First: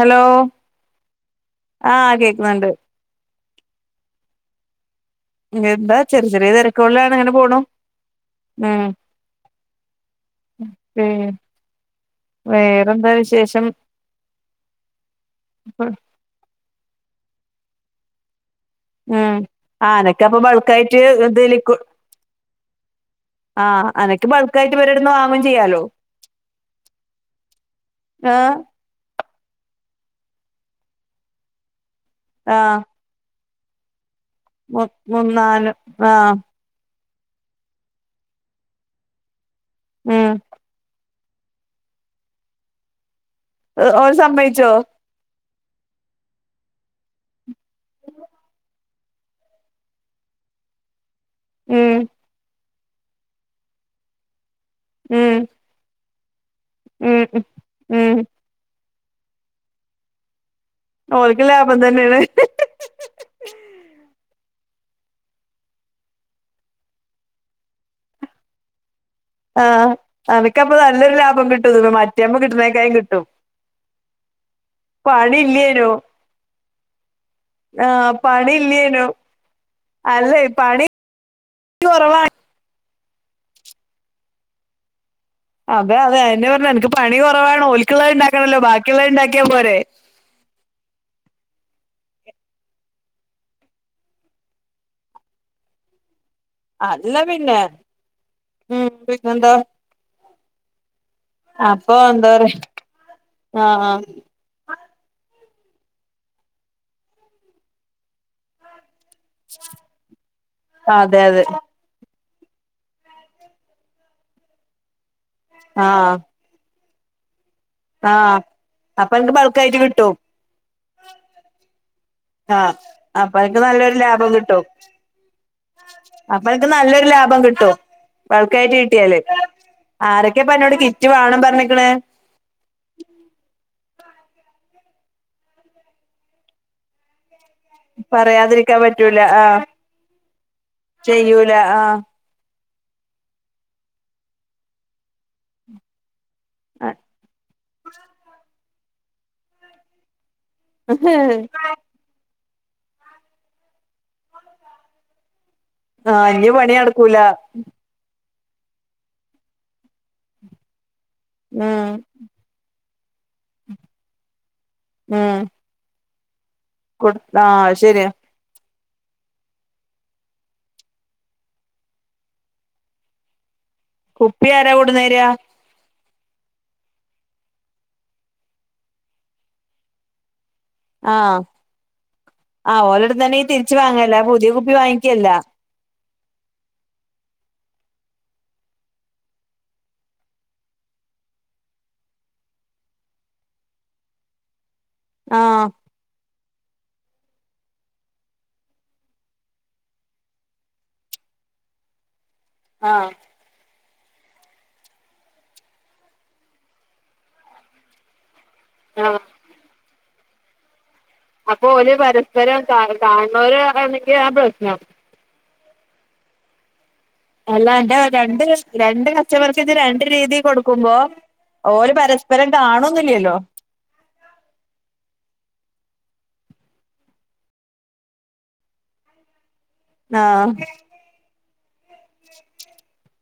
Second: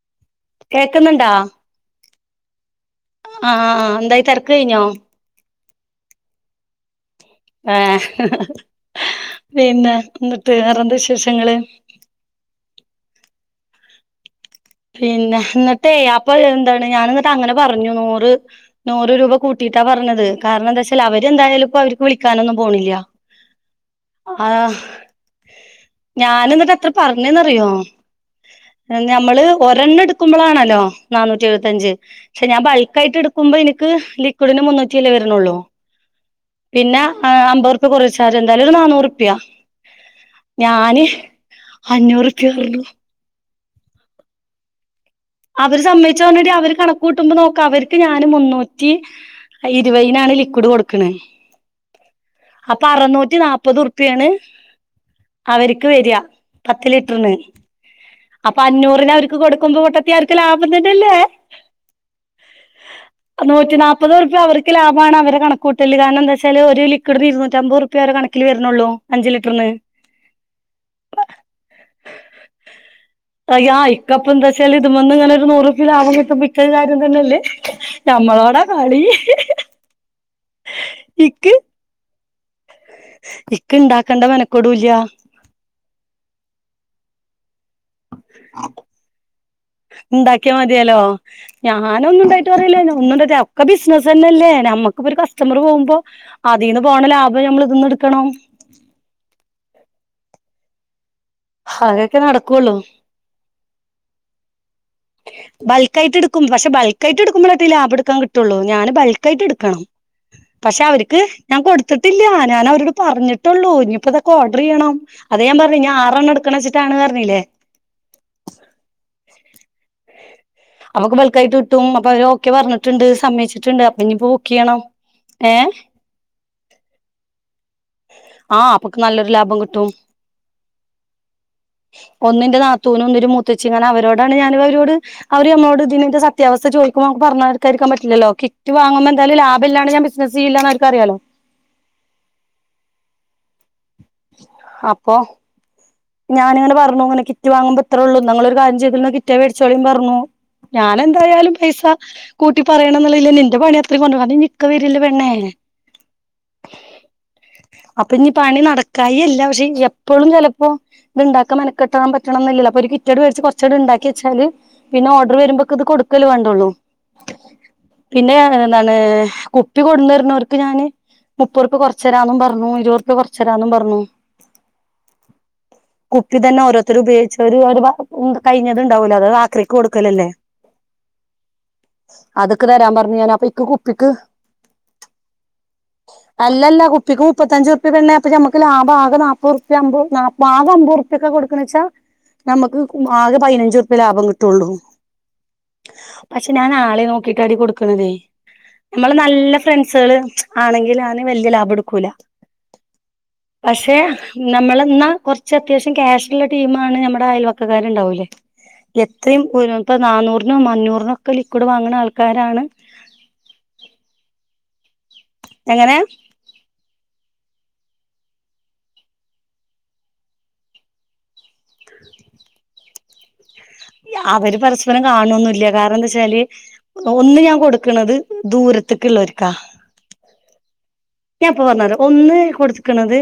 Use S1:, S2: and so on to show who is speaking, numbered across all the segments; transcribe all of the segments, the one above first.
S1: Hello
S2: കേക്കുന്നുണ്ടാ
S1: ആഹ് കേക്കുന്നുണ്ട്
S2: അ ആ ആഹ് എന്തായി തെരക്ക് കയിഞ്ഞോ
S1: പിന്നെ എന്താ ചെറി ചെറിയ തൈ കൊള്ളാനങ്ങന പോണു
S2: ഏഹ്,
S1: ഉം
S2: പിന്നെ എന്നിട്ട് വേറെന്ത
S1: പി
S2: വിശേഷങ്ങള്?
S1: വേറെന്താ വിശേഷം.
S2: പിന്നെ എന്നിട്ടേ അപ്പൊ എന്താണ് ഞാനെന്നിട്ട് അങ്ങനെ പറഞ്ഞു നൂറ്. നൂറ് രൂപ
S1: ഉം
S2: കൂട്ടിയിട്ടാ
S1: ആഹ് അനക്ക്
S2: പറഞ്ഞത്,
S1: അപ്പൊ
S2: കാരണം എന്താ
S1: ബൾക്കായിട്ട്
S2: വെച്ചാൽ
S1: ഇത് ലിക്കു
S2: അവരെന്തായാലുംപ്പ അവർക്ക് വിളിക്കാനൊന്നും പോണില്ല.
S1: ആഹ് അനക്ക്
S2: ആഹ്,
S1: ബൾക്കായിട്ട് ഇവരെടുന്ന് വാങ്ങും ചെയ്യാലോ
S2: ഞാനന്നട്ട് എന്നിട്ട് അത്ര പറഞ്ഞേന്ന് അറിയോ?
S1: ആഹ്
S2: ഞമ്മള് ഒരെണ്ണം എടുക്കുമ്പളാണല്ലോ നാനൂറ്റി എഴുപത്തഞ്ച്. ക്ഷ ഞാൻ
S1: ആഹ്
S2: ബൾക്കയിട്ട് എടുക്ക ക്കുമ്പ എനിക്ക് ലിക്വിഡിന്
S1: മു
S2: മുന്നൂറ്റി അല്ലേ വരണള്ളൂ.
S1: മൂന്നാല് ആഹ്
S2: പിന്നെ ആ അമ്പത്റ്പ്യ കൊറിയർ ചാർജ് എന്തായാലും ഒരു നാന്നൂറുപ്യ.
S1: ഉം
S2: ഞാന് അഞ്ഞൂറ്പ്യ പറഞ്ഞു.
S1: ഓ! ഓര് സമ്മയിച്ചോ?
S2: അവര് സമ്മയിച്ചോന്നെടി, അവര് കണകൂട്ടുംമ്പോ നോക്ക അവർക്ക് ഞാന് മുന്നൂ റ്റി ഇരുപതിനാണ് ലിക്വിഡ് കൊടുക്ക്ണ്.
S1: ഉം
S2: അപ്പ അറനൂറ്റി നാല്പ്പത് ഉറുപ്പ്യണ്.
S1: ഉം
S2: അവര്ക്ക് വെര, പത്ത്
S1: ഉം
S2: ലിറ്റർന്ന്.
S1: ഉം ഉം
S2: അപ്പൊ അഞ്ഞൂറിന് അവർക്ക് കൊടുക്കുമ്പോ പൊ ക്ക് ലാഭം തന്നല്ലേ.
S1: ഓൽക്ക് ലാഭം തന്നെയാണ്
S2: നൂറ്റിനാൽപ്പത്റുപ്യ അവർക്ക് ലാഭാണ് അവരെ കണക്കൂട്ടല്. കാരണം എന്താച്ചല് ഒരു ലിക്വിഡിന് ഇരുന്നൂറ്റമ്പത് ഉർ പ്യ ഓരേ കണക്കില് വരുന്നുള്ളൂ. അഞ്ച് ലിറ്ററിന്
S1: ആഹ്, അനക്കപ്പ നല്ലൊരു ലാഭം കിട്ടും ഇത്‌മെ മറ്റെമ്മ കിട്ടുന്നേക്കായും കിട്ടും.
S2: ആഹ് ഇക്കപ്പൊ എന്താച്ചാല് ഇത് മന്ന് ഇങ്ങന
S1: പണി
S2: ഒരു നൂറുപ
S1: ഇല്ലേനു
S2: ലാഭം കിട്ടുമ്പോ ഇക്കത് കാര്യം തന്നെല്ലേ.
S1: ആഹ്
S2: ഞമ്മളോടാ കളി.
S1: പണില്ലേനു അല്ലേ പണി
S2: ഇക്ക്
S1: [unintelligible]
S2: ഇക്ക് ഇണ്ടാക്കണ്ട മനക്കടൂല്ല.
S1: അതെ അതെ അതന്നെ പറഞ്ഞ് അനക്ക് പണി കൊറവാണ് ഓതക്കുള്ളത് ഉണ്ടാക്കണ്ടല്ലോ ബാക്കിള്ളത് ണ്ടാക്കിയാ പോരെേ.
S2: ഇണ്ടാക്കിയാ മതിയാലോ. ഞാൻ ഒന്നും ണ്ടായിട്ട് പറയല്ലല്ലോ. ഒന്നുണ്ടയിട്ടാ ഒക്കെ ബിസിനസന്നെല്ലേ നമ്മക്കിപ്പ ഒരു കസ്റ്റമർ പോകുമ്പോ അതിന്ന് പോണ
S1: അല്ല
S2: ലാഭം
S1: പിന്നെ
S2: നമ്മള് ഇത്‌ന്ന് എടുക്കണം.
S1: ഉം, [unintelligible] ന്താ അപ്പൊ
S2: ഹതൊക്കെ
S1: എന്താ പറയാ
S2: നടകൊള്ളൂ
S1: ആഹ്
S2: ബൾക്കായിട്ട് എടുക്കും പക്ഷ ബൾക്കായിട്ട് എടുക്ക്മ്പോഴട്ട ലാഭം എടുക്കൻ കിട്ടുള്ളൂ ഞാന് ബൾ ക്കായിട്ട് എടുക്കണം പക്ഷെ
S1: ആഹ്
S2: അവർക്ക്
S1: അതെ അതെ
S2: ഞാൻ കൊടു ത്തിട്ടില്ല ഞൻ അവരോട് പറഞ്ഞിട്ടുള്ളൂ ഇനിയിപ്പോ ഇതൊക്കെ ഓർഡർ ചെയ്യണം അത ഞാൻ പറഞ്ഞ് ആഹ് ടുക്കണം ച്ചിട്ടാണ് പറഞ്ഞില്ലേ
S1: ആഹ് അപ്പൊ അനക്ക് ബൾക്ക് ആയിട്ട് കിട്ടും
S2: അപൊക്ക് ബൾക്കായിട്ട് ഇട്ടും അപ്പ അവര് ഓക്കെ
S1: ആഹ്
S2: പറഞ്ഞിട്ടുണ്ട്
S1: അപ്പൊ അനക്ക്
S2: സമ്മയിച്ചിട്ടുണ്ട്
S1: നല്ലൊരു
S2: അപ്പൊ ഇനിയിപ്പോ
S1: ലാഭം കിട്ടും
S2: ബുക്കയ്യണം ഏഹ്
S1: അപ്പൊ അനക്ക് നല്ലൊരു ലാഭം കിട്ടും
S2: ആ
S1: ബൾക്കായിട്ട്
S2: അപ്പൊക്ക്
S1: കിട്ടിയാല്
S2: നല്ലൊരു ലാഭം കിട്ടും
S1: ആരൊക്കെപ്പ അന്നോട് കിറ്റ് വാണം പറഞ്ഞക്ക്ണ്
S2: ഒന്നിന്റെ നാത്തൂനും ഒന്നൊരു മുത്തച്ചി കാരണം അവരോടാണ് ഞാന അവരോട് അവര് ഞമ്മോട് ഇതിനിന്റെ സത്യാവസ്ഥ ചോദിക്കുമ്പോ മ്മ്ക് പറഞ്ഞാ കായിരിക്കാൻ പറ്റില്ലല്ലോ കിറ്റ്
S1: പറയാതിരിക്കാൻ
S2: വാങ്ങുമ്പോ
S1: പറ്റൂല
S2: എന്തായാലും ലാഭില്ലാണ്ട് ഞാൻ ബിസ്നസ് ചെയ്യില്ലന്ന് അവർക്ക് അറിയാലോ
S1: ചെയ്യൂല ല്ല ആഹ്
S2: അപ്പൊ ഞാനിങ്ങനെ പറഞ്ഞു ഇങ്ങനെ കിറ്റ് വാങ്ങുമ്പോ ത്രോള്ളൂ ന്നാ ങ്ങളൊരു കാര്യം ചെയ്തോ കിറ്റേ മേടിച്ചോളിം ന്ന് പറഞ്ഞു ഞാന
S1: ആഹ്
S2: എന്തായാലും പൈസ കൂട്ടി പറയണം ന്നുള്ളില്ലന്നെ എന്റെ പണിയ ഇത്രിം [unintelligible] അതിനി ഇക്ക വരല്ലേ പെണ്ണെ
S1: ആഹ് ഇഞ്ഞ് പണി നടക്കൂല
S2: അപ്പൊ ഇഞി പണി നടക്കായില്ല പക്ഷെ എപ്പോഴും ചെലപ്പോ ഇത്ണ്ടാക്കാൻ
S1: ഉം
S2: മനക്കെട്ടാണം പറ്റണംന്നില്ലല്ലോ അപ്പൊ ഒരു കിറ്റങ്ങട് വച്ച് കുറച്ചങ്ട് ഉണ്ടാക്കി വച്ചാല് പിന്നെ ഓഡർ
S1: ഉം
S2: വരുമ്പോ ഇത് കൊടുക്കേല്ലേ വേണ്ടള്ളൂ
S1: കൊടു ആഹ് ശരിയ
S2: പിന്നെയാണ് എന്താണ് കുപ്പി കൊടുന്ന്തരുന്നോർക് ഞാന് മുപ്പത്തുറപ്പ്യ കുറച്ചരാന്നു പറഞ്ഞു ഇരുപതുറപ്പ്യ കുറച്ചുരാന്നും പറഞ്ഞു
S1: കുപ്പി ആരാ കൊടുന്നേരാ
S2: [inaudible] കുപ്പി തന്നെ ഓരോരുത്തരു ഉപയോഗിച്ചവര് ഒരു [unintelligible] കഴിഞ്ഞത് ഉണ്ടാവലോ അത് ആക്രിക്ക് കൊടുക്കലല്ലേ
S1: ആഹ്
S2: അതൊക്കെ
S1: ആഹ്
S2: തരാൻ പറഞ്ഞു ഞാൻ
S1: ഓലടുത്തുന്നെ
S2: അപ്പൊ
S1: ഈ
S2: ഇക്ക്
S1: തിരിച്ചു
S2: കുപ്പിക്ക്
S1: വാങ്ങല്ല പുതിയ കുപ്പി വാങ്ങിക്കല്ല
S2: അല്ലല്ലാ കുപ്പിക്ക് മുപ്പത്തഞ്ചുരുപ്പിയ പെണ്ണേ അപ്പോ ഞമ്മക് ലാഭം ആകെ നപ്പത്തൂർപ്യ അമ്പ് നല് ആകെ അമ്പത്തുർപ്പിക്ക കൊടുക്കണച്ച നമുക്ക് ആകെ പതിനഞ്ചു ഉറുപ്യ ലാഭം കിട്ടയുള്ളൂ
S1: ആഹ്
S2: പക്ഷെ ഞാൻ ആളെ നോക്കിട്ടാടി കൊടുക്കുണതേ നമ്മള് നല്ല ഫ്രണ്ട്സുകള് ആണെങ്കില് ഞാന് വല്യ ലാഭം എടുക്കൂല
S1: ആഹ്
S2: പക്ഷെ നമ്മളെ ന്ന കുറച്ച് അത്യാവശ്യം ക്യാഷുള്ള ടീംണ് നമ്മുടെ അയൽവക്കകാരുണ്ടാവുല്ലേ
S1: ആഹ്
S2: എത്രയും [unintelligible] ഇപ്പ നന്നൂറിനോ മഞ്ഞൂറിനോ
S1: അപ്പൊ ഒരു പരസ്പരം കാണു കാണുന്നോര ആണെങ്കിൽ ആഹ് പ്രശ്നം
S2: എങ്ങനെ
S1: എല്ലാ അന്റെ രണ്ട് രണ്ട് കസ്റ്റമർക്ക് ഇത് രണ്ട് രീതി കൊടുക്കുമ്പോ ഓര് പരസ്പരം കാണുന്നില്ലല്ലോ
S2: അവര് പരസ്പരം കാണൊന്നില്ല കാരണം എന്താച്ചാല് ഒന്ന് ഞാൻ കൊടുക്കണത് ദൂരത്തേക്ക് ഇള്ളൊരുക്കാ
S1: ആഹ്
S2: ഞാൻപ്പൊ പറഞ്ഞരാ ഒന്ന് കൊടുക്കണത്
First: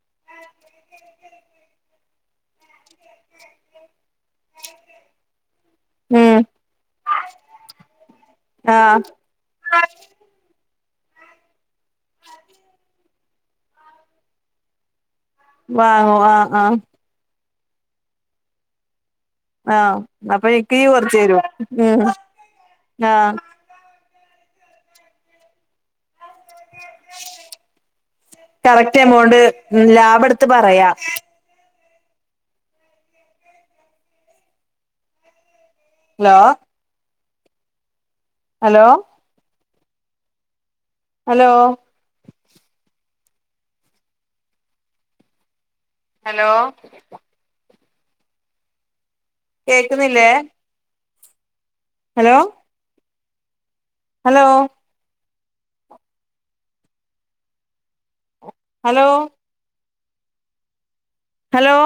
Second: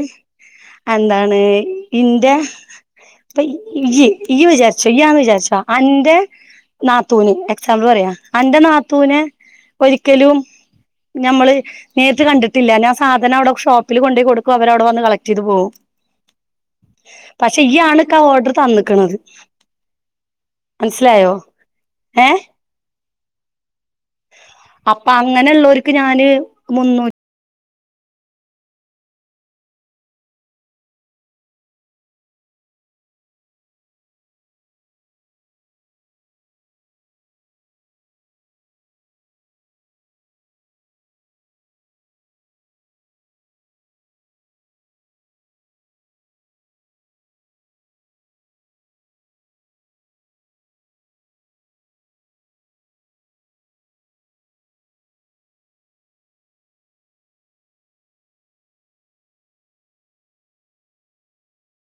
S2: എന്താണ് ഇന്റെ ഇപ്പൊ ഈയ് ഈയ് വിചാരിച്ചോ ഈയ്യാന്ന് വിചാരി അന്റെ
S1: ഉം
S2: നാത്തൂവിന് എക്സാമ്പിൾ പറയാ അന്റെ
S1: ആഹ്
S2: നാത്തൂവിനെ ഒരിക്കലും ഞമ്മള് നേരിട്ട് കണ്ടിട്ടില്ല ഞാൻ സാധനം അവിടെ ഷോപ്പില് കൊണ്ടോയി കൊടുക്കും അവര് അവിടെ വന്ന് കളക് ചെയത് പോവും
S1: വാങ്ങും ആഹ് ആഹ്
S2: പക്ഷേ ഈ ആളൊക്കെ ഓർഡർ തന്നക്കണത്
S1: ആഹ് അപ്പൊ എനിക്ക് കുറച്ച് തരുവോ ഉം
S2: ഏ
S1: ആഹ്
S2: അപ്പൊ അങ്ങനെ ഉള്ളവർക്ക് ഞാന് മുന്നു
S1: കറക്റ്റ് എമൗണ്ട് ലാഭം എടുത്ത് പറയാം ഹലോ ഹലോ ഹലോ ഹലോ കേൾക്കുന്നില്ലേ ഹലോ ഹലോ ഹലോ ഹലോ